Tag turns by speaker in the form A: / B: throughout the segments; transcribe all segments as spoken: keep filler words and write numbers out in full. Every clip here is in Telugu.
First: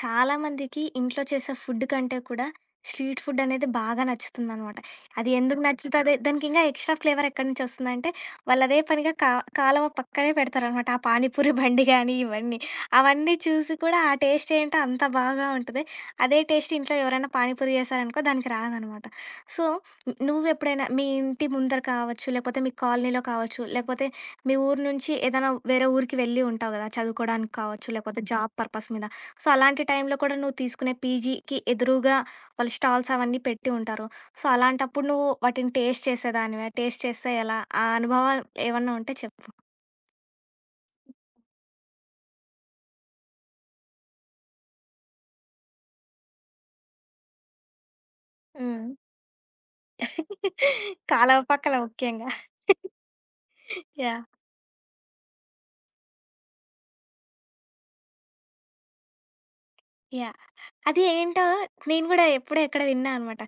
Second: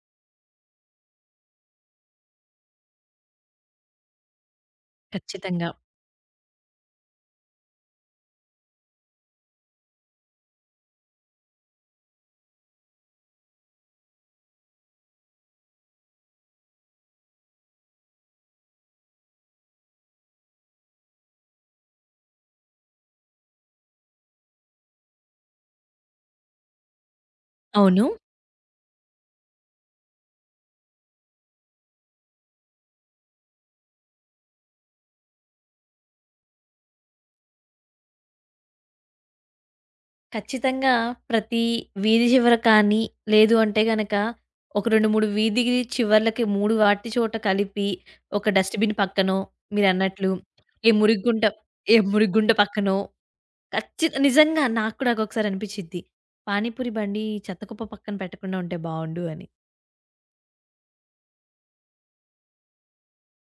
A: చాలా మందికి ఇంట్లో చేసే ఫుడ్ కంటే కూడా స్ట్రీట్ ఫుడ్ అనేది బాగా నచ్చుతుందనమాట. అది ఎందుకు
B: ఖచ్చితంగా.
A: నచ్చుతది దానికి ఇంకా ఎక్స్‌ట్రా ఫ్లేవర్ ఎక్కడి నుంచి వస్తుందంటే, వాళ్ళు అదే పనిగా కా కాలవ పక్కనే పెడతారనమాట. ఆ పానీపూరి బండి గాని ఇవన్నీ. అవన్నీ చూసి కూడా ఆ టేస్ట్ ఏంటో అంత బాగా ఉంటది. అదే టేస్ట్ ఇంట్లో ఎవరైనా పానీపూరి చేశారనుకో దానికి రాదనమాట. సో, నువ్వెప్పుడైనా మీ ఇంటి ముందర కావచ్చు, లేకపోతే మీ కాలనీలో కావచ్చు, లేకపోతే మీ ఊరు నుంచి ఏదైనా వేరే ఊరికి వెళ్ళి ఉంటావు కదా! చదువుకోవడానికి కావచ్చు,
B: అవును.
A: లేకపోతే జాబ్ పర్పస్ మీద. సో, అలాంటి టైంలో కూడా నువ్వు తీసుకునే పీజీకి ఎదురుగా వాళ్ళు స్టాల్స్ అవన్నీ పెట్టి ఉంటారు. సో, అలాంటప్పుడు నువ్వు వాటిని టేస్ట్ చేసేదానివా? టేస్ట్ చేస్తే ఎలా? ఆ అనుభవాలు ఏమన్నా ఉంటే చెప్పు?
B: ఖచ్చితంగా, ప్రతి వీధి చివర కానీ, లేదు అంటే గనక ఒక రెండు, మూడు వీధి చివర్లకి, మూడు వాటి చోట కలిపి ఒక
A: హ్మ్.
B: డస్ట్‌బిన్ పక్కనో, మీరన్నట్లు ఏ
A: కాలవ
B: మురిగుంట
A: పక్కల
B: ఏ
A: ముఖ్యంగా.
B: మురిగుంట పక్కనో. ఖచ్చి
A: యాహ్!
B: నిజంగా నాకు కూడా ఒకొక్కసారి అనిపిచ్చిద్ది. పానీపూరి బండి చెత్తకుప్ప పక్కన పెట్టకుండా ఉంటే బావుండు అని.
A: యాహ్! అది ఏంటో నేను గూడా ఎప్పుడో ఎక్కడ విన్నా అనమాట.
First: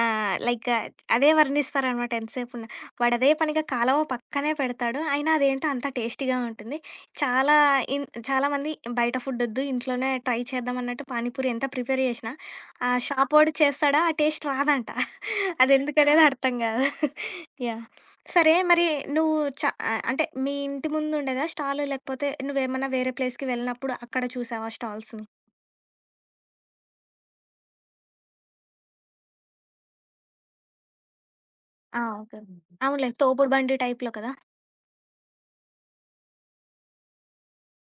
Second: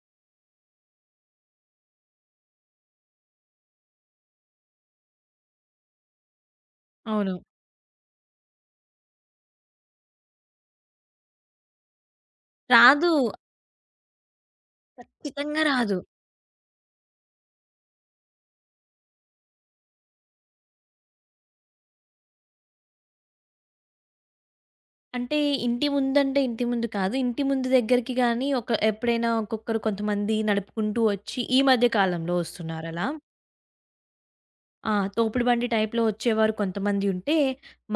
A: ఆహ్, లైక్ అదే వర్ణిస్తారనమాట ఎంతసేపున్నా. వాడదే పనిగా కాలవ పక్కనే పెడతాడు. అయినా అదేంటో అంత టేస్టీగా ఉంటుంది.
B: అవును.
A: చాలా ఇన్ చాలామంది బయట ఫుడ్డొద్దు ఇంట్లోనే ట్రై చేద్దాం అన్నట్టు పానీపూరి ఎంత ప్రిపేర్ చేషినా, ఆ
B: రాదు.
A: షాపోడు చేస్తాడా ఆ టేస్ట్ రాదంట.
B: ఖచ్చితంగా రాదు.
A: అదెందుకనేది అర్థం గాదు. యాహ్! సరే మరి నువ్వు చ ఆహ్, అంటే మీ ఇంటి ముందుండేదా స్టాలు? లేకపోతే నువ్వేమన్నా వేరే ప్లేస్‌కి వెళ్ళినప్పుడు అక్కడ చూసావా స్టాల్స్‌ని?
B: అంటే ఇంటి ముందంటే ఇంటి ముందు కాదు. ఇంటి ముందు దగ్గరికి గానీ ఒక ఎప్పుడైనా ఒక్కొక్కరు, కొంతమంది నడుపుకుంటూ వచ్చి ఈ మధ్య
A: ఆ!
B: కాలంలో
A: ఓకే. హ్మ్.
B: వస్తున్నారలా.
A: అవునులే. తోపుడు బండి టైప్‌లో కదా!
B: ఆ, తోపుడు బండి టైప్‌లో వచ్చేవారు కొంతమంది ఉంటే,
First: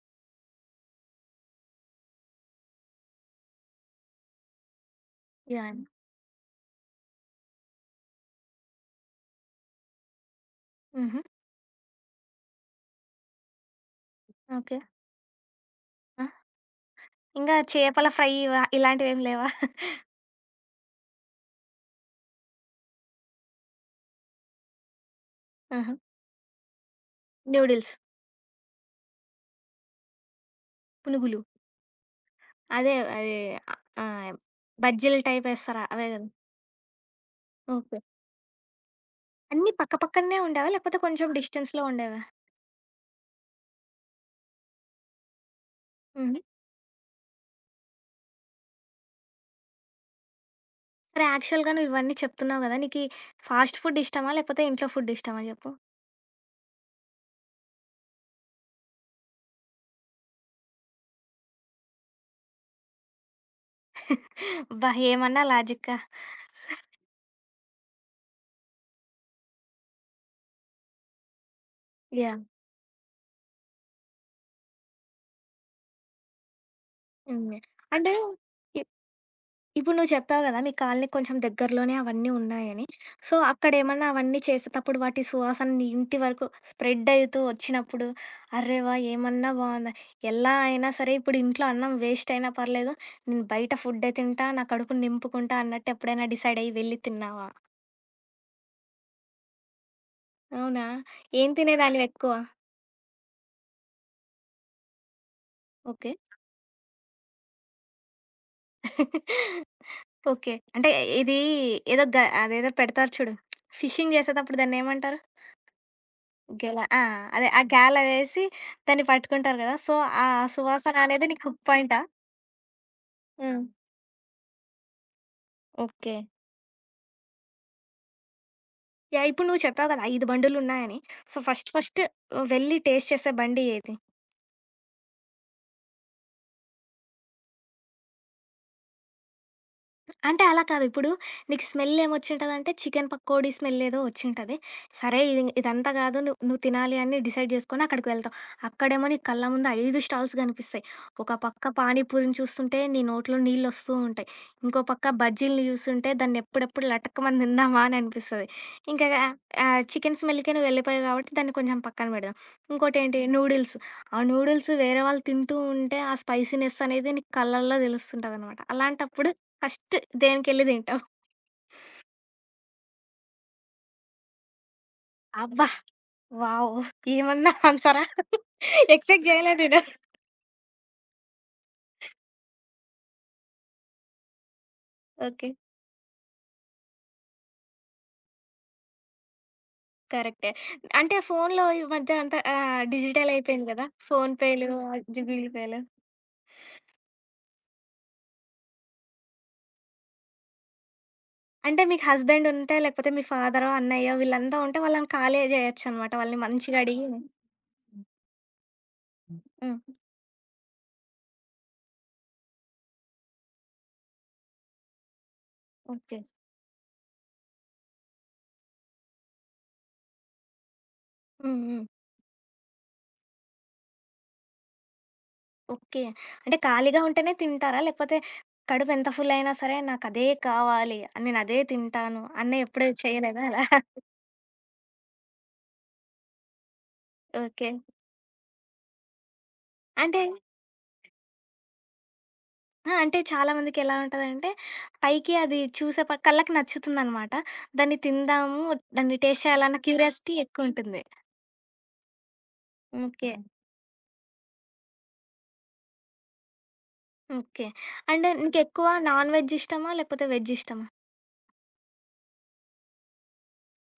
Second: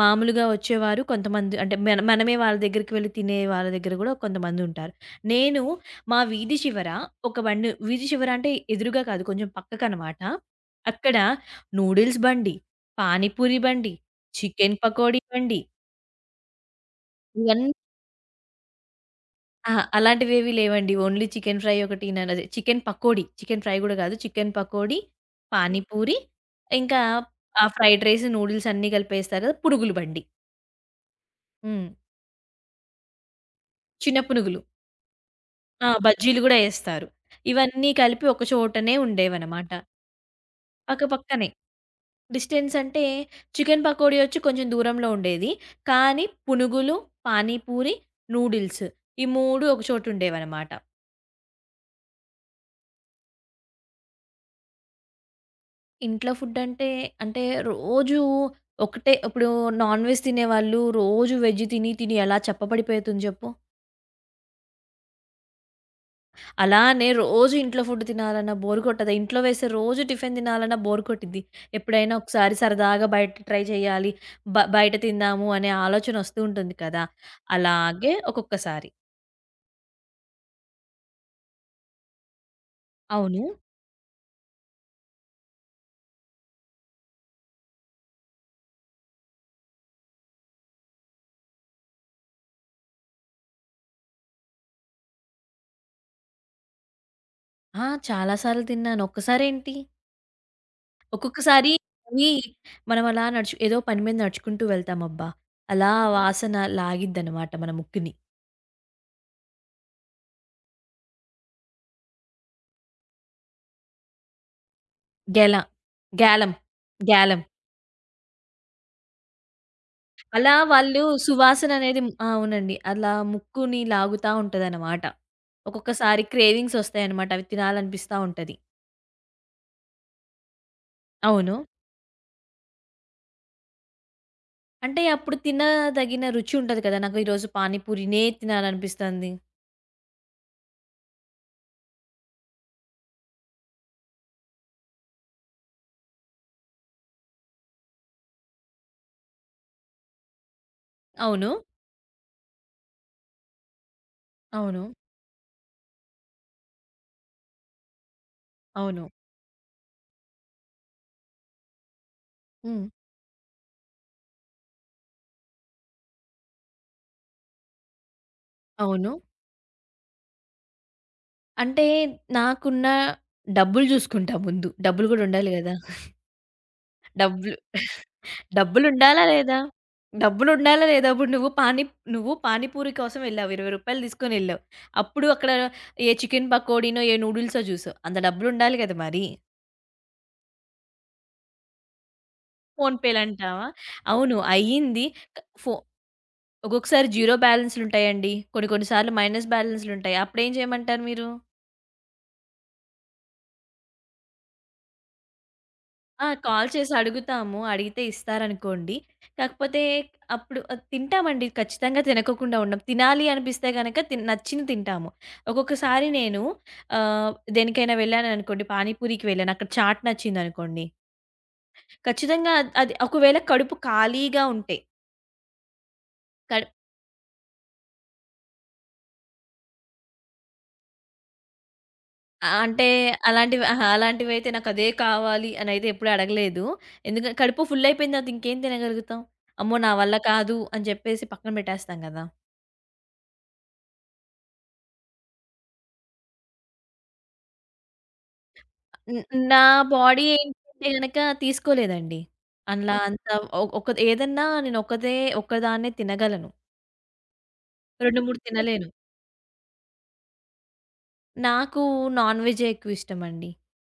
B: మామూలుగా వచ్చేవారు కొంతమంది అంటే మన మనమే వాళ్ళ దగ్గరికి వెళ్లి తినే వాళ్ళ దగ్గర గూడా కొంతమందుంటారు. నేను
A: యాహ్!
B: మా వీధి చివర ఒక బండి, వీధి చివర అంటే ఎదురుగా కాదు కొంచెం పక్కకనమాట. అక్కడ
A: హుహు.
B: నూడిల్స్ బండి, పానీపూరి బండి, చికెన్
A: ఓకే.
B: పకోడీ బండి,
A: ఆ! ఇంకా
B: ఇవన్నీ
A: చేపల ఫ్రై ఇవ ఇలాంటివేమి లేవా?
B: అహా! అలాంటివేవి లేవండి. ఓన్లీ చికెన్ ఫ్రై ఒకటి న అదే చికెన్ పకోడీ. చికెన్ ఫ్రై గూడా గాదు. చికెన్ పకోడీ,
A: ఆహా!
B: పానీపూరి, ఇంకా ఆ
A: నూడిల్స్,
B: ఫ్రైడ్ రైస్, నూడిల్స్ అన్నీ కలిపేస్తారు కదా. పునుగులు బండి.
A: పునుగులు
B: హ్మ్.
A: అదే అదే
B: చిన్న
A: ఆహ్,
B: పునుగులు.
A: బజ్జీలు టైప్ ఏస్తారా?
B: ఆ,
A: అవే కదా!
B: బజ్జీలు గూడా ఏస్తారు. ఇవన్నీ
A: ఓకే.
B: కలిపి ఒక చోటనే ఉండేవనమాట.
A: అన్నీ పక్క పక్కనే ఉండేవా? లేకపోతే కొంచెం
B: పక్కపక్కనే.
A: డిస్టెన్స్‌లో ఉండేవా?
B: డిస్టెన్స్ అంటే, చికెన్ పకోడీ వచ్చి కొంచెం దూరంలో ఉండేది. కానీ
A: హుహు.
B: పునుగులు, పానీపూరి, నూడిల్స్ ఈ మూడు ఒక చోటుండేవనమాట.
A: సరే యాక్చువల్‌గా నువ్వు ఇవన్నీ చెప్తున్నావు కదా! నీకీ ఫాస్ట్ ఫుడ్ ఇష్టమా? లేకపోతే ఇంట్లో ఫుడ్ ఇష్టమా చెప్పు?
B: ఇంట్లో ఫుడ్ అంటే, అంటే రోజు ఒకటే ఇప్పుడు, నాన్ వెజ్ తినేవాళ్ళు రోజు వెజ్ తిని, తిని ఎలా చెప్పబడిపోతుంది చెప్పు?
A: అబ్బా! ఏమన్నా లాజిక్కా.
B: అలానే రోజు ఇంట్లో ఫుడ్ తినాలన్నా బోర్ కొట్టదా? ఇంట్లో వేసే రోజు టిఫిన్ తినాలన్నా బోర్ కొట్టిద్ది. ఎప్పుడైనా
A: యాహ్!
B: ఒకసారి సరదాగా బయట ట్రై చేయాలి. బ బయట తిందాము అనే ఆలోచన వస్తూ ఉంటుంది కదా.
A: హ్మ్. అంటే
B: అలాగే
A: ఇ
B: ఒక్కొక్కసారి.
A: ఇప్పుడు నువ్వు చెప్పావు గదా! మీ కాలనీ కొంచెం దగ్గరలోనే అవన్నీ ఉన్నాయని. సో,
B: అవును.
A: అక్కడేమన్నా అవన్నీ చేసేటప్పుడు వాటి సువాసన నీ ఇంటి వరకు స్ప్రెడ్ అయితూ వచ్చినప్పుడు, అర్రె వాహ్! ఏమన్నా బావుందా! ఎలా అయినా సరే ఇప్పుడు ఇంట్లో అన్నం వేస్ట్ అయినా పర్లేదు. నేను బయట ఫుడ్డే తింటా. నా కడుపు నింపుకుంటా అన్నట్టు ఎప్పుడైనా డిసైడ్ అయ్యి వెళ్లి తిన్నావా?
B: ఆ, చాలా సార్లు తిన్నాను. ఒక్కసారేంటి?
A: అవునా? ఏం
B: ఒక్కొక్కసారి, అవి
A: తినేదానివెక్కువ?
B: మనం అలా నడుచు ఏదో పని మీద నడుచుకుంటూ వెళ్తాం అబ్బా. అలా
A: ఓకే.
B: వాసన లాగిద్దనమాట మన ముక్కుని.
A: ఓకే. అంటే ఇది ఏదో గ అదేదో పెడతారు చూడు. ఫిషింగ్ చేసేతప్పుడు దాన్నేమంటారు?
B: గెల, గ్యాలం,
A: గెల ఆ!
B: గ్యాలం.
A: అదే ఆ గాల వేసి దాన్ని పట్టుకుంటారు గదా! సో, ఆ
B: అలా
A: సువాసన
B: వాళ్ళు
A: అనేది నీకు హుక్
B: సువాసన
A: పాయింటా?
B: అనేది మ్- ఆ, అవునండి. అలా
A: హ్మ్.
B: ముక్కుని లాగుతా ఉంటదనమాట.
A: ఓకే.
B: ఒక్కొక్కసారి క్రేవింగ్స్ ఒస్తాయనమాట. అవి తినాలనిపిస్తా ఉంటది.
A: యాహ్! ఇప్పుడు నువ్వు చెప్పావు గదా! ఐదు బండులున్నాయని. సో,
B: అవును.
A: ఫస్ట్ ఫస్ట్ వెళ్ళి టేస్ట్ చేసే బండి ఏది?
B: అంటే అప్పుడు తినదగిన రుచి ఉంటది కదా. నాకు ఈరోజు పానీ పూరినే తినాలనిపిస్తంది.
A: అంటే అలా కాదు. ఇప్పుడు నీకు స్మెల్ ఏమొచ్చింటదంటే చికెన్ పకోడీ స్మెల్ ఏదో వచ్చింటది. సరే ఇది ఇదంతా కాదు నువ్వు నువ్వు తినాలి అని డిసైడ్ చేసుకొని అక్కడికి వెళ్తావు. అక్కడేమో నీ కళ్ళ ముందు ఐదు స్టాల్స్ కనిపిస్తాయి. ఒక
B: అవును.
A: పక్క పానీపూరిని చూస్తుంటే నీ నోట్లో నీళ్ళొస్తూ ఉంటాయి.
B: అవును.
A: ఇంకో పక్క బజ్జీలని చూస్తుంటే దాన్ని ఎప్పుడెప్పుడు లటక్కుమని తిందామా అని అనిపిస్తది.
B: అవును.
A: ఇంకా ఆహ్, చికెన్ స్మెల్‌కే నువ్వు వెళ్ళిపోయావు కాబట్టి దాన్ని కొంచెం పక్కన పెడదాం.
B: హ్మ్.
A: ఇంకోటేంటి నూడిల్స్. ఆ నూడిల్స్ వేరే వాళ్ళు తింటూ ఉంటే ఆ స్పైసీనెస్ అనేది నీ కళ్ళల్లో తెలుస్తుంటదనమాట.
B: అవును.
A: అలాంటప్పుడు ఫస్ట్ దేనికెళ్ళి తింటావు?
B: అంటే నాకున్న డబ్బులు జూసుకుంటా ముందు. డబ్బులు గూడా ఉండాలి
A: అబ్బా!
B: గదా.
A: వావ్! ఏమన్నా
B: డబ్బులు
A: ఆన్సరా?
B: డబ్బులుండాలా
A: ఎక్స్‌పెక్ట్ జేయలే
B: లేదా?
A: నేను.
B: డబ్బులుండాలా లేదా? ఇప్పుడు నువ్వు పానీ నువ్వు పానీపూరి కోసం వెళ్ళావు. రూ. ఇరవై తీసుకొనెళ్ళావు. అప్పుడు అక్కడ
A: ఓకే.
B: ఏ చికెన్ పకోడీనో, ఏ నూడిల్సో జూసావు. అంత డబ్బులుండాలి గదా మరి.
A: కరెక్టే. అంటే ఫోనులో ఈ మధ్య అంతా ఆహ్, డిజిటల్
B: ఫోన్‌పేలంటావా?
A: అయిపోయింది గదా! ఫోన్
B: అవును.
A: పేలు,
B: అయ్యింది. క
A: గూగుల్
B: ఫో
A: పేలు.
B: ఒక్కొక్కసారి జీరో బ్యాలెన్స్‌లుంటాయండి. కొన్ని కొన్ని సార్లు మైనస్ బ్యాలెన్స్‌లుంటాయి. అప్పుడేం చేయమంటారు మీరు?
A: అంటే మీకు హస్బెండ్ ఉంటే లేకపోతే మీ ఫాదరో, అన్నయ్యో వీళ్ళంతా ఉంటే వాళ్ళని కాలే జేయొచ్చనమాట.
B: ఆ,
A: వాళ్ళని
B: కాల్
A: మంచిగా
B: చేసి
A: అడిగి
B: అడుగుతాము. అడిగితే ఇస్తారనుకోండి.
A: హ్మ్.
B: కాకపోతే అప్పుడు ఆహ్, తింటామండి. ఖచ్చితంగా తినకోకుండా ఉండం. తినాలి అనిపిస్తే గనక తిన్ నచ్చింది తింటాము. ఒక్కొక్కసారి
A: ఓకే.
B: నేను ఆహ్, దేనికైనా వెళ్ళాననుకోండి, పానీపూరికి వెళ్ళాను. అక్కడ చాట్ నచ్చిందనుకోండి.
A: హ్మ్. హ్మ్.
B: ఖచ్చితంగా అద్ అది ఒకవేళ కడుపు ఖాళీగా ఉంటే
A: ఓకే. అంటే
B: కడ్
A: ఖాళీగా ఉంటేనే తింటారా? లేకపోతే కడుపు ఎంత ఫుల్ అయినా సరే నాకదే కావాలి, నేను అదే తింటాను అన్న
B: ఆహ్, అంటే
A: ఎప్పుడు చేయలేదా
B: అలాంటివి,
A: అలా?
B: అహా, అలాంటివైతే నాకదే కావాలి అనైతే ఎప్పుడు అడగలేదు. ఎందుకంటే కడుపు
A: ఓకే.
B: ఫుల్ అయిపోయిన తర్వాత ఇంకేం తినగలుగుతాం? అమ్మో, నా వల్ల
A: అంటే
B: కాదు అని చెప్పేసి పక్కన పెట్టేస్తాం గదా.
A: ఆ! అంటే చాలామందికి ఎలా ఉంటదంటే, పైకి అది చూసే ప కళ్ళకి నచ్చుతుందనమాట. దాన్ని తిందాము, దాన్ని
B: హ్మ్.
A: టేస్ట్
B: నా
A: చేయాలన్న
B: బాడీ
A: క్యూరియాసిటీ
B: ఏంటంటే
A: ఎక్కువుంటుంది.
B: గనక తీసుకోలేదండి. అలా అంత
A: ఓకే.
B: ఒ ఒక ఏదన్నా నేను ఒకదే ఒక్కదాన్నే తినగలను.
A: ఓకే.
B: రెండు,
A: అండ్
B: మూడు తినలేను.
A: నీకెక్కువ నాన్ వెజ్ ఇష్టమా? లేకపోతే వెజ్ ఇష్టమా?
B: నాకు నాన్ వెజ్జే ఎక్కువ ఇష్టమండి.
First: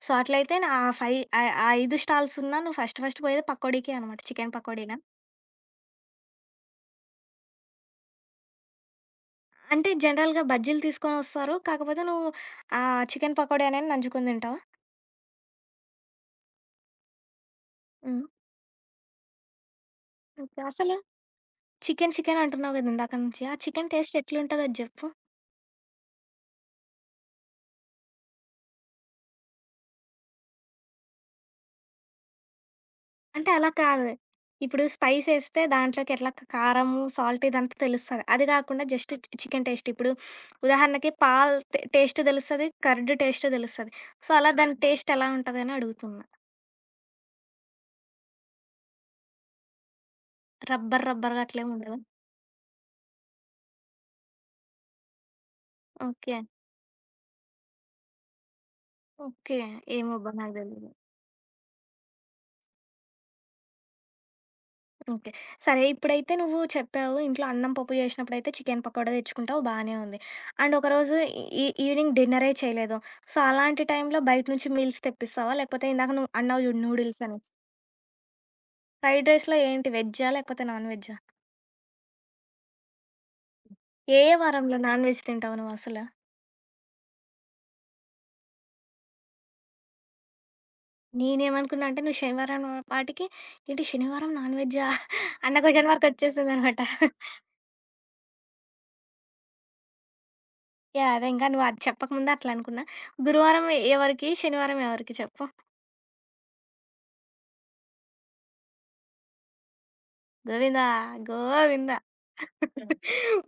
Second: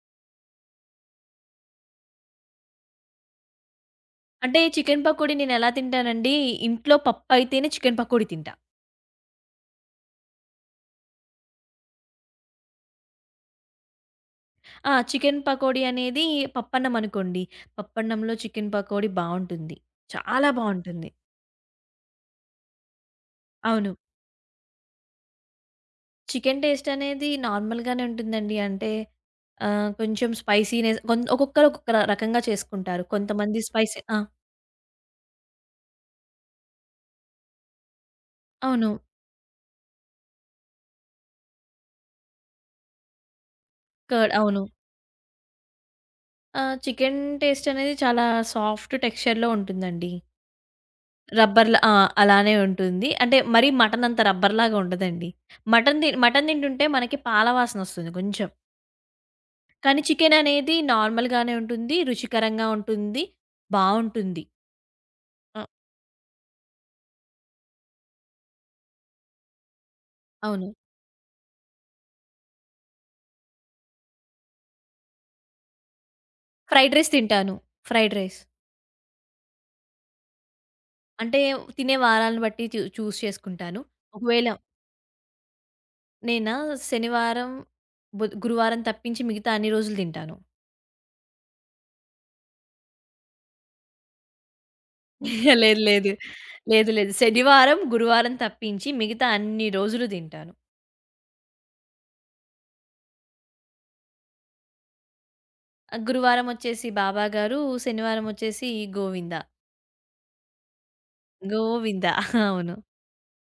A: సో, అట్లయితే నా ఆ ఫై ఆహ్, ఆ ఐదు స్టాల్స్ ఉన్నా నువ్వు ఫస్ట్ ఫస్ట్ పోయేది పకోడీకే అనమాట. చికెన్
B: అంటే
A: పకోడీనా?
B: చికెన్ పకోడీ నేనెలా తింటానండి, ఇంట్లో పప్పయితేనే చికెన్ పకోడీ తింటా.
A: అంటే జనరల్‌గా బజ్జీలు తీసుకొనొస్తారు. కాకపోతే నువ్వు ఆహ్, చికెన్ పకోడీ అనేది నంచుకొని తింటావా?
B: ఆ, చికెన్ పకోడీ అనేది పప్పన్నం అనుకోండి,
A: హ్మ్.
B: పప్పన్నంలో చికెన్ పకోడీ బావుంటుంది. చాలా
A: ఓకే. అసలు
B: బావుంటుంది.
A: చికెన్ చికెన్ అంటున్నావు కదా! ఇందాక నుంచి. ఆ చికెన్
B: అవును.
A: టేస్ట్ ఎట్లుంటదో అది జెప్పు?
B: చికెన్ టేస్ట్ అనేది నార్మల్‌గానే ఉంటుందండి. అంటే ఆహ్, కొంచెం స్పైసీనెస్, కొన్ ఒక్కొక్కరు ఒక్కొక్క ర రకంగా చేసుకుంటారు.
A: అంటే
B: కొంతమంది
A: అలా
B: స్పైసీ.
A: కాదు.
B: ఆ,
A: ఇప్పుడు స్పైసేస్తే దాంట్లోకి ఎట్లా క కారము, సాల్ట్ ఇదంతా తెలుస్తది. అది గాకుండా
B: అవును.
A: జస్ట్ చి చికెన్ టేస్ట్. ఇప్పుడు ఉదాహరణకి పాల్ టే టేస్ట్ దెలుస్తది. కర్డ్ టేస్ట్ దెలుస్తది. సో,
B: కర్డ్,
A: అలా
B: అవును.
A: దాని టేస్ట్ ఎలా ఉంటదని అడుగుతున్నా.
B: ఆహ్, చికెన్ టేస్ట్ అనేది చాలా సాఫ్ట్ టెక్స్చర్‌లో ఉంటుందండి.
A: రబ్బర్ రబ్బర్‌గా అట్లేం
B: రబ్బర్‌లా? ఆ,
A: ఉండదా?
B: అలానే ఉంటుంది. అంటే మరీ మటన్ అంత రబ్బర్‌లాగా ఉండదండి. మటన్ తి
A: ఓకే.
B: మటన్ తింటుంటే మనకి పాల వాసన వస్తుంది కొంచెం.
A: ఓకే.
B: కానీ
A: ఏమోబ్బా!
B: చికెన్
A: నాకు
B: అనేది
A: దెలీదు.
B: నార్మల్‌గానే ఉంటుంది. రుచికరంగా ఉంటుంది. బావుంటుంది.
A: ఓకే.
B: ఆ,
A: సరే ఇప్పుడైతే నువ్వు చెప్పావు ఇంట్లో అన్నం, పప్పు జేసినప్పుడైతే చికెన్ పకోడా దెచ్చుకుంటావు బానే ఉంది.
B: అవును.
A: అండ్ ఒకరోజు ఈ ఈవినింగ్ డిన్నరే చేయలేదు. సో, అలాంటి టైంలో బయట నుంచి మీల్స్ తెప్పిస్తావా? లేకపోతే ఇందాక నువ్వు అన్నావు జూడు
B: ఫ్రైడ్ రైస్
A: నూడిల్స్ అని.
B: తింటాను. Fried rice.
A: ఫ్రైడ్ రైస్‌లో ఏంటి వెజ్జా? లేకపోతే నాన్ వెజ్జా?
B: అంటే తినే వారాలను బట్టి చూ చూస్ చేసుకుంటాను.
A: ఏ ఏ
B: ఒకవేళ
A: వారంలో నాన్ వెజ్ తింటావు నువ్వసల?
B: నేనా, శనివారం, బుధ గురువారం తప్పించి మిగతా అన్ని రోజులు తింటాను.
A: నేనేమనుకున్నా అంటే నువ్వు శనివారం పాటికి ఏంటి శనివారం నాన్ వెజ్జా? అన్న
B: లేదు,
A: క్వెషన్ మార్క్
B: లేదు.
A: వచ్చేసిందనమాట.
B: లేదు, లేదు. శనివారం, గురువారం తప్పించి మిగతా అన్ని రోజులు తింటాను.
A: యాహ్! అదే ఇంకా నువ్వు అది చెప్పకముందే అట్లా అనుకున్నా. గురువారం ఎవరికి? శనివారం ఎవరికి చెప్పు?
B: ఆహ్, గురువారం వచ్చేసి బాబాగారు, శనివారం వచ్చేసి గోవింద.
A: గోవిందా! గోవిందా!
B: గోవింద. అవును.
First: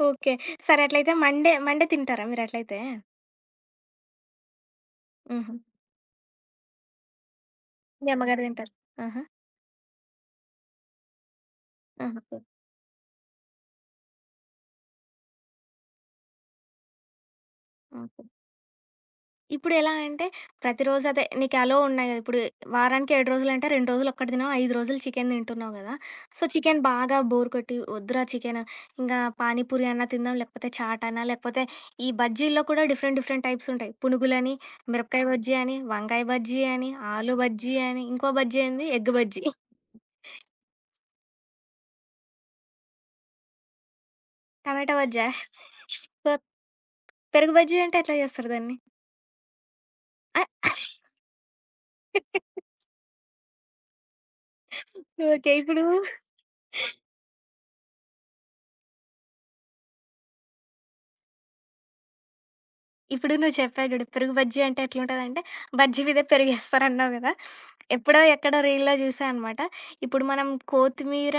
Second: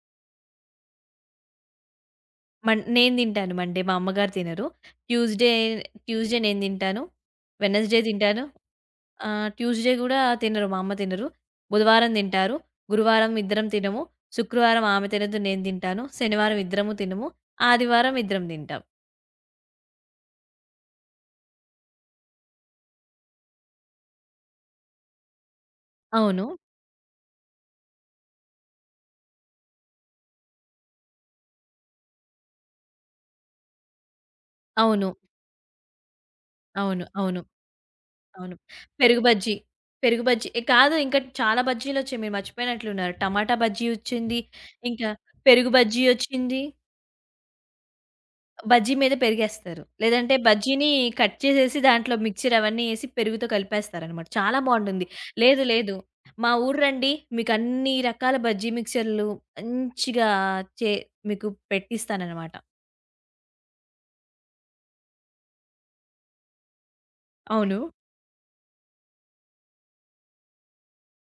A: ఓకే. సరే అట్లయితే మండే మండే తింటారా మీరట్లయితే?
B: మన్ నేను తింటాను మండే. మా అమ్మగారు తినరు. ట్యూస్‌డే
A: హుహు.
B: ట్యూస్‌డే నేను తింటాను. వెడ్నెస్‌డే
A: మీ
B: తింటాను.
A: అమ్మగారు తింటారు. ఆహా!
B: ఆ, ట్యూస్‌డే గూడా తినరు. మా అమ్మ తినరు. బుధవారం
A: ఆహా! ఓకే.
B: తింటారు. గురువారం ఇద్దరం తినము. శుక్రవారం ఆమె తినదు, నేను తింటాను. శనివారం ఇద్దరము తినము. ఆదివారం
A: ఓకే.
B: ఇద్దరం తింటాం.
A: ఇప్పుడెలా అంటే, ప్రతిరోజు అదే నీకు అలో ఉన్నాయి గదా! ఇప్పుడు వారానికి ఏడు రోజులంటే రెండు రోజులు ఒక్కటి తినవు, ఐదు రోజులు చికెన్ తింటున్నావు గదా! సో,
B: అవును.
A: చికెన్ బాగా బోర్ కొట్టి వద్దురా చికెను, ఇంకా పానీపూరి అన్నా తిందాం, లేకపోతే చాట్ అన్నా, లేకపోతే ఈ బజ్జీల్లో కూడా డిఫరెంట్ డిఫరెంట్ టైప్స్ ఉంటాయి. పునుగులని,
B: అవును.
A: మిరపకాయ బజ్జీ అని, వంకాయ బజ్జీ అని,
B: అవును.
A: ఆలు
B: అవును.
A: బజ్జీ అని, ఇంకో
B: అవును.
A: బజ్జీ ఏంది ఎగ్
B: పెరుగు
A: బజ్జీ,
B: బజ్జీ. పెరుగు బజ్జీ ఎ కాదు, ఇంకా చాలా బజ్జీలొచ్చాయి. మీరు మర్చిపోయినట్లున్నారు. టమాటా బజ్జీ వచ్చింది.
A: టమాటా
B: ఇంకా
A: బజ్జా?
B: పెరుగు బజ్జీ వచ్చింది.
A: పెరుగు బజ్జీ అంటే ఎట్లా చేస్తారు దాన్ని?
B: బజ్జీ మీద పెరిగేస్తారు. లేదంటే బజ్జీని కట్ చేసేసి దాంట్లో మిక్స్చర్ అవన్నీ ఏసి పెరుగుతో కలిపేస్తారనమాట. చాలా బావుంటుంది.
A: ఓకే.
B: లేదు,
A: ఇప్పుడు
B: లేదు. మా ఊరు రండి. మీకన్ని రకాల బజ్జీ మిక్స్చర్‌లు మంచిగా చే మీకు పెట్టిస్తాననమాట.
A: ఇప్పుడు నువ్వు చెప్పావు చూడు. పెరుగు బజ్జీ అంటే ఎట్లుంటదంటే, బజ్జీ మీద పెరుగేస్తారన్నావు గదా!
B: అవును.
A: ఎప్పుడో ఎక్కడో రీల్‌లో చూసా అనమాట. ఇప్పుడు మనం కొత్తిమీర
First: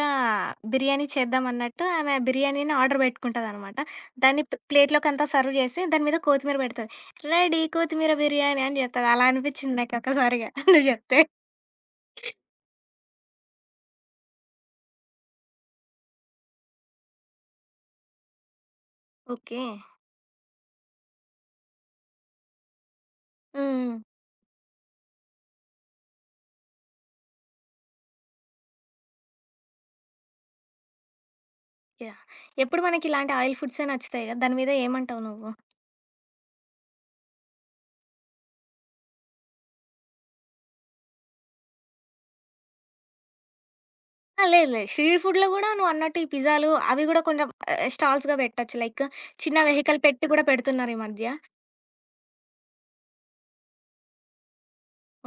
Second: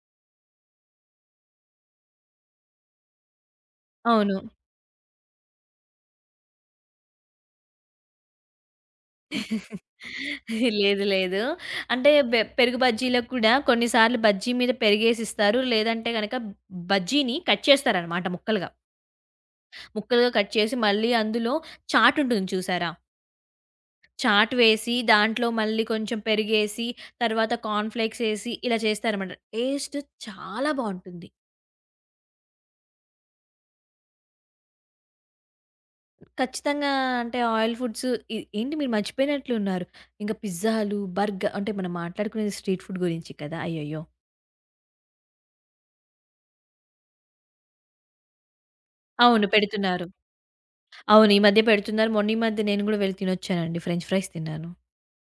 A: బిర్యానీ చేద్దామన్నట్టు ఆమె బిర్యానీని ఆర్డర్ పెట్టుకుంటదనమాట.
B: అవును.
A: దాన్ని ప్ ప్లేట్‌లోకంతా సర్వ్ చేసి, దాని మీద కొత్తిమీర పెడతది. రెడీ కొత్తిమీర బిర్యానీ అని చెప్తది. అలా అనిపిచ్చింది నాకొక్కసారిగా నువ్వు
B: లేదు,
A: చెప్తే.
B: లేదు. అంటే బె పెరుగు బజ్జీలో కూడా కొన్ని సార్లు బజ్జీ మీద పెరిగేసిస్తారు. లేదంటే గనక బజ్జీని కట్ చేస్తారనమాట ముక్కలుగా.
A: ఓకే.
B: ముక్కలుగా కట్ చేసి మళ్ళీ అందులో చాటుంటుంది చూసారా?
A: హ్మ్.
B: చాట్ వేసి, దాంట్లో మళ్ళీ కొంచెం పెరుగేసి, తర్వాత కార్న్ ఫ్లేక్స్ ఏసి ఇలా చేస్తారనమాట. టేస్ట్ చాలా బావుంటుంది.
A: యాహ్! ఎప్పుడు మనకిలాంటి ఆయిల్ ఫుడ్సే నచ్చుతాయి కదా! దాని మీద ఏమంటావు నువ్వు?
B: ఖచ్చితంగా అంటే ఆయిల్ ఫుడ్స్, ఇ ఏంటి మీరు మర్చిపోయినట్లున్నారు. ఇంక పిజ్జాలు, బర్గ అంటే మనం మాట్లాడుకునేది స్ట్రీట్ ఫుడ్ గురించి కదా. అయ్యయ్యో.
A: ఆ! లేదు లేదు. స్ట్రీట్ ఫుడ్‌లో గూడా నువ్వన్నట్టు ఈ పిజ్జాలు అవి గూడా కొంచెం ఆహ్, స్టాల్స్‌గా పెట్టొచ్చు. లైక్
B: అవును.
A: చిన్న వెహికల్
B: పెడుతున్నారు.
A: పెట్టి గూడా పెడుతున్నారు ఈ
B: అవును.
A: మధ్య.
B: ఈ మధ్య పెడుతున్నారు. మొన్న ఈ మధ్య నేను గూడా వెళ్లి తినొచ్చానండి. ఫ్రెంచ్ ఫ్రైస్ తిన్నాను.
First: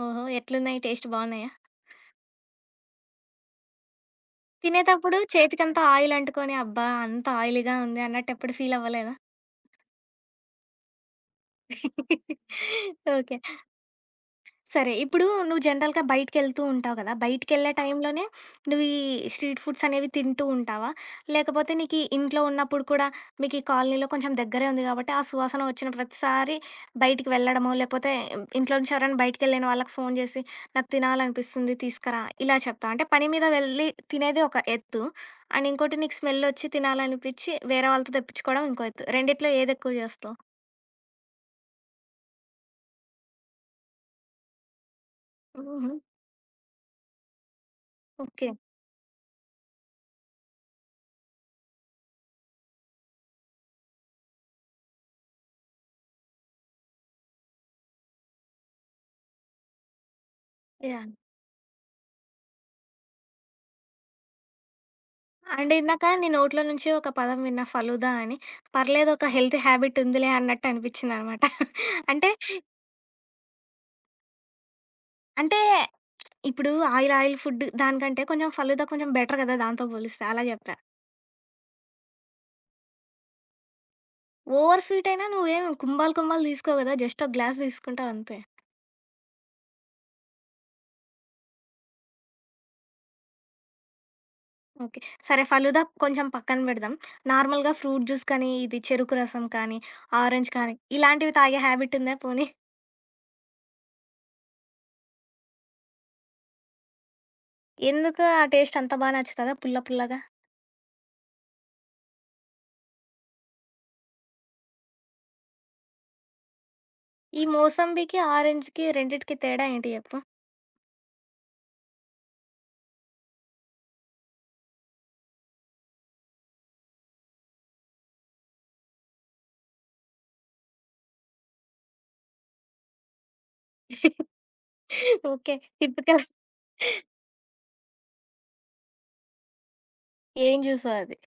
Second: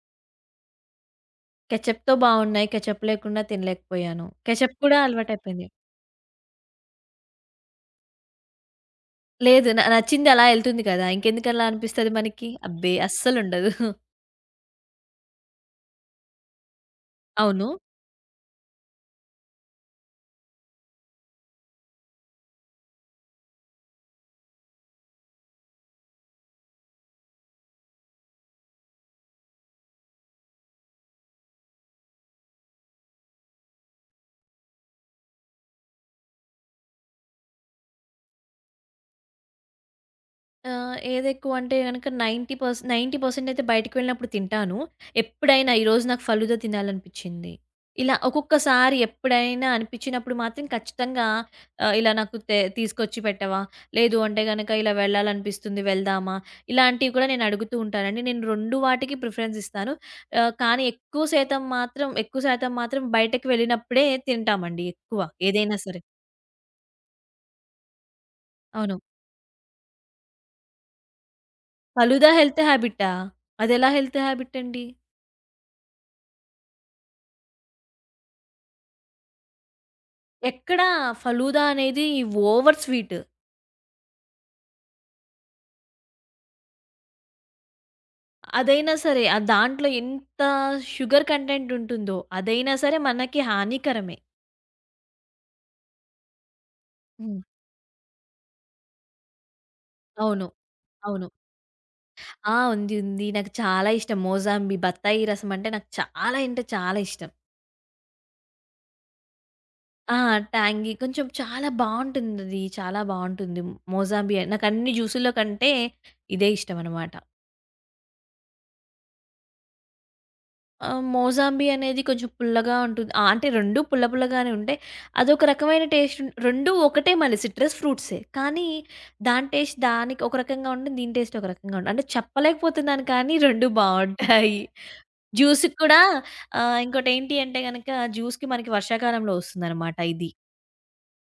A: ఓహో! ఎట్లున్నాయి టేస్ట్ బావున్నాయా?
B: కెచప్‌తో బావున్నాయి. కెచప్ లేకుండా తినలేకపోయాను. కెచప్ కూడా
A: తినేతప్పుడు
B: అలవాటయిపోయింది.
A: చేతికంతా ఆయిల్ అంటుకొని, అబ్బా! అంత ఆయిలీగా ఉంది అన్నట్టు ఎప్పుడు ఫీల్ అవ్వలేదా?
B: లేదు. న నచ్చింది అలా ఎళ్తుంది కదా. ఇంకెందుకలా అనిపిస్తది మనకి? అబ్బే,
A: ఓకే.
B: అస్సలుండదు.
A: సరే. ఇప్పుడు నువ్వు జనరల్‌గా బయటికెళ్తూ ఉంటావు కదా!
B: అవును.
A: బయటికెళ్ళే టైంలోనే నువ్వు ఈ స్ట్రీట్ ఫుడ్స్ అనేవి తింటూ ఉంటావా? లేకపోతే నీకీ ఇంట్లో ఉన్నప్పుడు కూడా మీకీ కాలనీలో కొంచెం దగ్గరే ఉంది కాబట్టి, ఆ సువాసన వచ్చిన ప్రతిసారి బయటికి వెళ్ళడమో, లేకపోతే ఇంట్లో నుంచి ఎవరైనా బయటికెళ్ళిన వాళ్ళకి ఫోను చేసి, నాకు తినాలనిపిస్తుంది తీసుకురా ఇలా చెప్తావా? అంటే పని మీద వెళ్ళి తినేది ఒక ఎత్తు. అండ్ ఇంకోటి నీకు స్మెల్లొచ్చి తినాలనిపిచ్చి వేరే వాళ్ళతో తెప్పించుకోవడం ఇంకో ఎత్తు. రెండిట్లో ఏదెక్కువ చేస్తావు?
B: ఆహ్, ఏదెక్కువంటే గనక తొంభై పర్స్ తొంభై శాతం అయితే బయటికి వెళ్ళినప్పుడు తింటాను. ఎప్పుడైనా
A: హుహు.
B: ఈరోజు నాకు ఫలూదా తినాలనిపిచ్చింది. ఇలా
A: ఓకే.
B: ఒక్కొక్కసారి ఎప్పుడైనా అనిపిచ్చినప్పుడు మాత్రం ఖచ్చితంగా ఆహ్, ఇలా నాకు తె తీసుకొచ్చి పెట్టవా? లేదు అంటే గనక ఇలా వెళ్ళాలనిపిస్తుంది, వెళ్దామా? ఇలాంటివి కూడా నేను అడుగుతూ ఉంటానండి. నేను రెండు వాటికి ప్రిఫరెన్స్ ఇస్తాను. ఆహ్, కానీ
A: యాహ్!
B: ఎక్కువ శాతం మాత్రం ఎక్కువ శాతం మాత్రం బయటకి వెళ్ళినప్పుడే తింటామండి ఎక్కువ.
A: అంటే
B: ఏదైనా సరే.
A: ఇందాక నీ నోట్లో నుంచి ఒక పదం విన్నా ఫలుదా అని.
B: అవును.
A: పర్లేదు ఒక హెల్తీ హ్యాబిట్ ఉందిలే అన్నట్టు అనిపించిందనమాట. అంటే
B: ఫలూదా హెల్త్ హాబిటా? అదెలా హెల్త్ హాబిటండి?
A: అంటే ఇప్పుడు ఆయిల్, ఆయిల్ ఫుడ్ దానికంటే కొంచెం ఫలుదా కొంచెం బెటర్ కదా దాంతో పోలిస్తే అలా చెప్పా.
B: ఎక్కడ ఫలూదా అనేది ఓవర్ స్వీట్.
A: ఓవర్ స్వీట్ అయినా నువ్వేం కుంభాలు, కుంభాలు తీసుకోవు కదా జస్ట్ ఒక గ్లాస్ తీసుకుంటావు అంతే.
B: అదైనా సరే, ఆ దాంట్లో ఎంత షుగర్ కంటెంట్ ఉంటుందో, అదైనా సరే మనకి హానికరమే.
A: ఓకే. సరే ఫలుదా కొంచెం పక్కన పెడదాం.
B: హ్మ్.
A: నార్మల్‌గా ఫ్రూట్ జ్యూస్ కానీ, ఇది చెరుకు రసం కానీ,
B: అవును.
A: ఆరెంజ్ కానీ
B: అవును.
A: ఇలాంటివి తాగే హ్యాబిట్ ఉందా పోనీ?
B: ఆ, ఉంది. ఉంది. నాకు చాలా ఇష్టం. మోజాంబి, బత్తాయి రసం అంటే నాకు చాలా, అంటే చాలా ఇష్టం.
A: ఎందుకు ఆ టేస్ట్ అంత బాగా నచ్చుతదా పుల్ల
B: ఆ,
A: పుల్లగా?
B: టాంగీ కొంచెం, చాలా బావుంటుందది. చాలా బావుంటుంది. మోజాంబి నాకు అన్ని జ్యూసుల్లో కంటే ఇదే ఇష్టమనమాట.
A: ఈ మోసంబికి, ఆరెంజ్‌కి రెండిటికి తేడా ఏంటి చెప్పు?
B: ఆ, మోజాంబీ అనేది కొంచెం పుల్లగా ఉంటుంది. ఆ, అంటే రెండూ పుల్ల పుల్లగానే ఉంటాయి. అదొక రకమైన టేస్ట్. ఉన్ రెండూ ఒకటే మళ్ళీ, సిట్రస్ ఫ్రూట్సే. కానీ దాని టేస్ట్ దానికి ఒక రకంగా ఉంటుంది. దీని టేస్ట్ ఒక రకంగా ఉంటుంది. అంటే చెప్పలేకపోతున్నాను కానీ రెండూ బావుంటాయి.
A: ఓకే.
B: జ్యూస్‌కి కూడా
A: టిపికల్
B: ఆహ్, ఇంకోటేంటి అంటే గనక జ్యూస్‌కి మనకి వర్షాకాలంలో వస్తుందనమాట ఇది.
A: ఏం జ్యూసో అది.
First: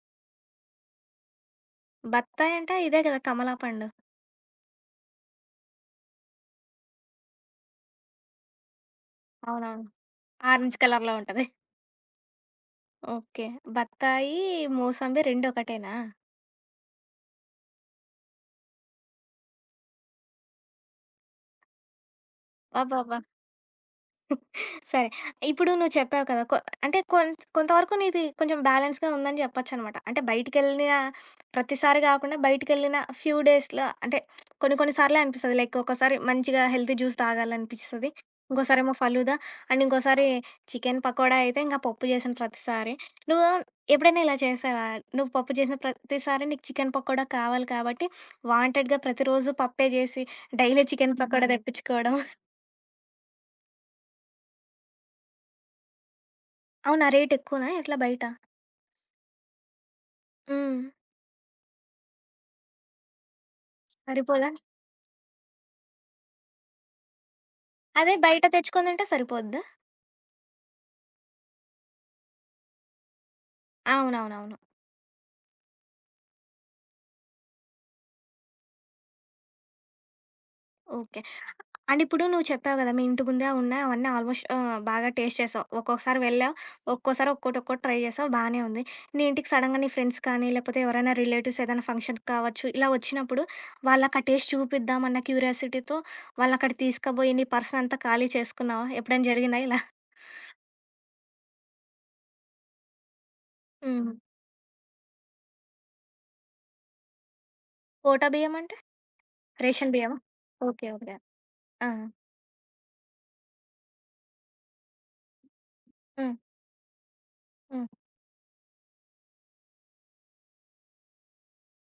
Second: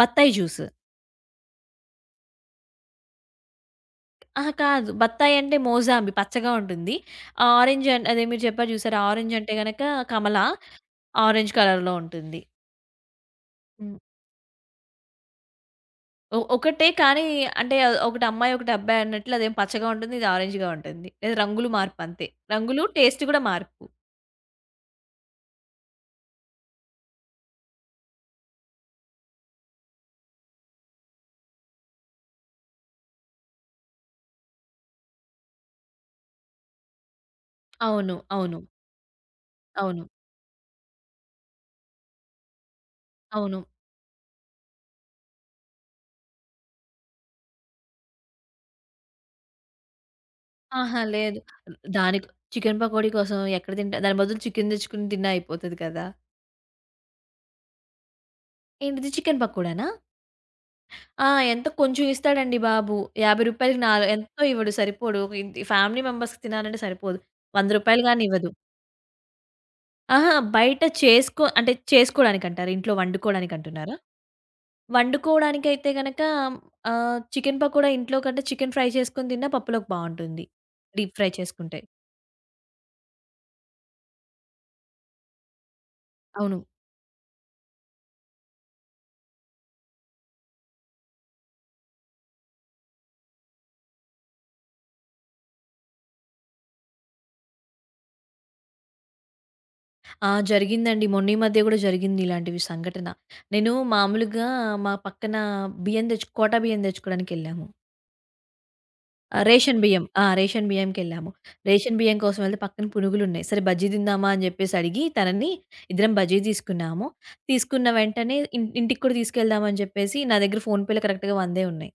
B: బత్తాయి జ్యూస్.
A: బత్తాయి అంటే ఇదే కదా! కమలా పండు.
B: అహా, కాదు. బత్తాయి అంటే మోజాంబీ, పచ్చగా ఉంటుంది. ఆరెంజ్ అన్ అదే మీరు చెప్పారు చూసారా? ఆరెంజ్ అంటే గనక
A: అవునవును.
B: కమల,
A: ఆరెంజ్ కలర్‌లో ఉంటది.
B: ఆరెంజ్ కలర్‌లో ఉంటుంది.
A: ఓకే.
B: హ్మ్.
A: బత్తాయి, మోసంబి రెండూ ఒకటేనా?
B: ఒ ఒకటే కానీ అంటే, అ- ఒకటి అమ్మాయి, ఒకటి అబ్బాయి అన్నట్లు అదేం పచ్చగా ఉంటుంది. ఇది ఆరెంజ్‌గా ఉంటుంది. లేదా రంగులు మార్పు అంతే. రంగులు,
A: అబ్బబ్బా!
B: టేస్ట్ కూడా మార్పు.
A: సరే. ఇప్పుడు నువ్వు చెప్పావు కదా! కొ అంటే కొంత్ కొంతవరకు నీది కొంచెం బ్యాలెన్స్‌గా ఉందని చెప్పొచ్చనమాట. అంటే బయటికెళ్ళిన ప్రతిసారి గాకుండా బయటికెళ్ళిన ఫ్యూ డేస్‌లో అంటే కొన్ని కొన్ని సార్లే అనిపిస్తది. లైక్ ఒక్కోసారి మంచిగా హెల్తీ జ్యూస్ తాగాలనిపిస్తది.
B: అవును. అవును.
A: ఇంకోసారేమో ఫలూదా అండ్
B: అవును.
A: ఇంకోసారి చికెన్ పకోడా అయితే ఇంకా పప్పు చేసిన ప్రతిసారి. నువ్వు
B: అవును.
A: ఎప్పుడైనా ఇలా చేసావా? నువ్వు పప్పు చేసిన ప్రతిసారి నీకు చికెన్ పకోడా కావాలి కాబట్టి వాంటెడ్‌గా ప్రతిరోజు పప్పే చేసి డైలీ
B: ఆహా!
A: చికెన్
B: లేదు.
A: పకోడా తెప్పించుకోవడం.
B: దానికి చికెన్ పకోడీ కోసం ఎక్కడ తింటా? దాని బదులు చికెన్ తెచ్చుకొని తిన్నా అయిపోతది కదా.
A: అవునా! రేట్ ఎక్కువనా ఎట్లా బయట?
B: ఏంటిది, చికెన్ పకోడానా?
A: హ్మ్.
B: ఆ, ఎంతో కొంచెం ఇస్తాడండి బాబు. రూ. 50కి నాలు ఎంతో
A: సరిపోదా?
B: ఇవ్వడు, సరిపోడు. ఒక ఇద్ ఫ్యామిలీ మెంబర్స్‌కి తినాలంటే సరిపోదు. రూ. వంద
A: అదే
B: గాని
A: బయట
B: ఇవ్వదు.
A: తెచ్చుకొని తింటే సరిపోద్దా?
B: అహా, బయట చేసుకో అంటే చేసుకోడానికంటారా? ఇంట్లో వండుకోడానికంటున్నారా?
A: అవునవునవును.
B: వండుకోవడానికైతే గనక ఆహ్, చికెన్ పకోడా ఇంట్లో కంటే చికెన్ ఫ్రై చేసుకొని తిన్నా పప్పులోకి బావుంటుంది. Deep
A: okay.
B: ఫ్రై చేసుకుంటే.
A: అండ్ ఇప్పుడు నువ్వు చెప్పావు గదా! మీ ఇంటి ముందే ఉన్నాయి అవన్నీ ఆల్మోస్ట్ ఆహ్, బాగా టేస్ట్ చేసావు. ఒక్కొక్కసారి వెళ్ళావు,
B: అవును.
A: ఒక్కోసారి ఒక్కోటి ఒక్కోటి ట్రై చేసావు బానే ఉంది. నీ ఇంటికి సడెన్‌గా నీ ఫ్రెండ్స్ కానీ, లేకపోతే ఎవరైనా రిలేటివ్స్ ఏదైనా ఫంక్షన్ కావచ్చు, ఇలా వచ్చినప్పుడు వాళ్ళకి ఆ టేస్ట్ చూపిద్దామన్న క్యూరియాసిటీతో వాళ్ళనక్కడికి తీసుకుపోయి నీ పర్సన్ అంతా ఖాళీ చేసుకున్నావా? ఎప్పుడైనా జరిగిందా ఇలా?
B: ఆ, జరిగిందండి. మొన్న ఈ మధ్య గూడా జరిగింది, ఇలాంటివి సంఘటన. నేను
A: హ్మ్.
B: మామూలుగా మా పక్కన బియ్యం తెచ్చు కోటా బియ్యం తెచ్చుకోవడానికెళ్ళాము.
A: కోటా బియ్యం అంటే?
B: ఆ, రేషన్
A: రేషన్
B: బియ్యం.
A: బియ్యమా?
B: ఆ, రేషన్
A: ఓకే. ఓకే.
B: బియ్యంకెళ్ళాము.
A: ఆ!
B: రేషన్ బియ్యం కోసం వెళ్తే పక్కన పునుగులున్నాయి. సరే బజ్జీ తిందామా అని జెప్పేసి అడిగి తనని, ఇద్దరం
A: హ్మ్.
B: బజ్జీ తీసుకున్నాము.
A: హ్మ్.
B: తీసుకున్న వెంటనే ఇన్ ఇంటికి కూడా తీసుకెళ్దాం అని జెప్పేసి నా దగ్గర ఫోన్‌పేలో కరెక్ట్‌గా వంద ఉన్నాయి.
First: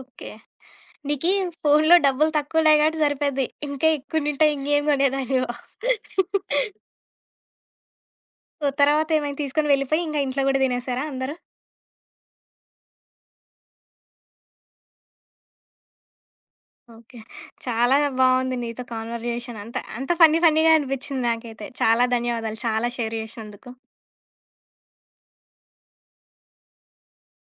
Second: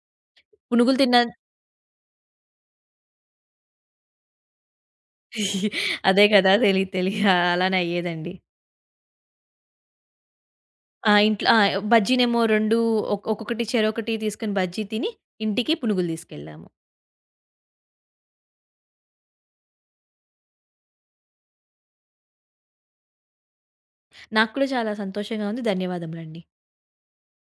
A: ఓకే.
B: పునుగులు తిన్నా.
A: నీకీ ఫోనులో డబ్బులు తక్కువున్నాయి గాబట్టి సరిపోద్ది. ఇంకా ఎక్కువుండింటే ఇంగేం కొనేదానివో.
B: అదే కదా. తెలి తెలి అలానే అయ్యేదండి.
A: సో, తర్వాతేమైంది తీసుకొని వెళ్ళిపోయి ఇంక ఇంట్లో గూడా తినేసారా
B: ఆ,
A: అందరూ?
B: ఇంట్లో ఆ, బజ్జీనేమో రెండు, ఒక్ ఒక్కొక్కటి చెరొకటి తీసుకొని బజ్జీ తిని ఇంటికి పునుగులు తీసుకెళ్ళాము.
A: ఓకే. చాలా బావుంది నీతో కాన్వర్జేషన్. అంత అంత ఫన్నీ ఫన్నీగా అనిపిచ్చింది నాకైతే. చాలా ధన్యవాదాలు. చాలా షేర్ జేసినందుకు.
B: నాకు కూడా చాలా సంతోషంగా ఉంది. ధన్యవాదములండి.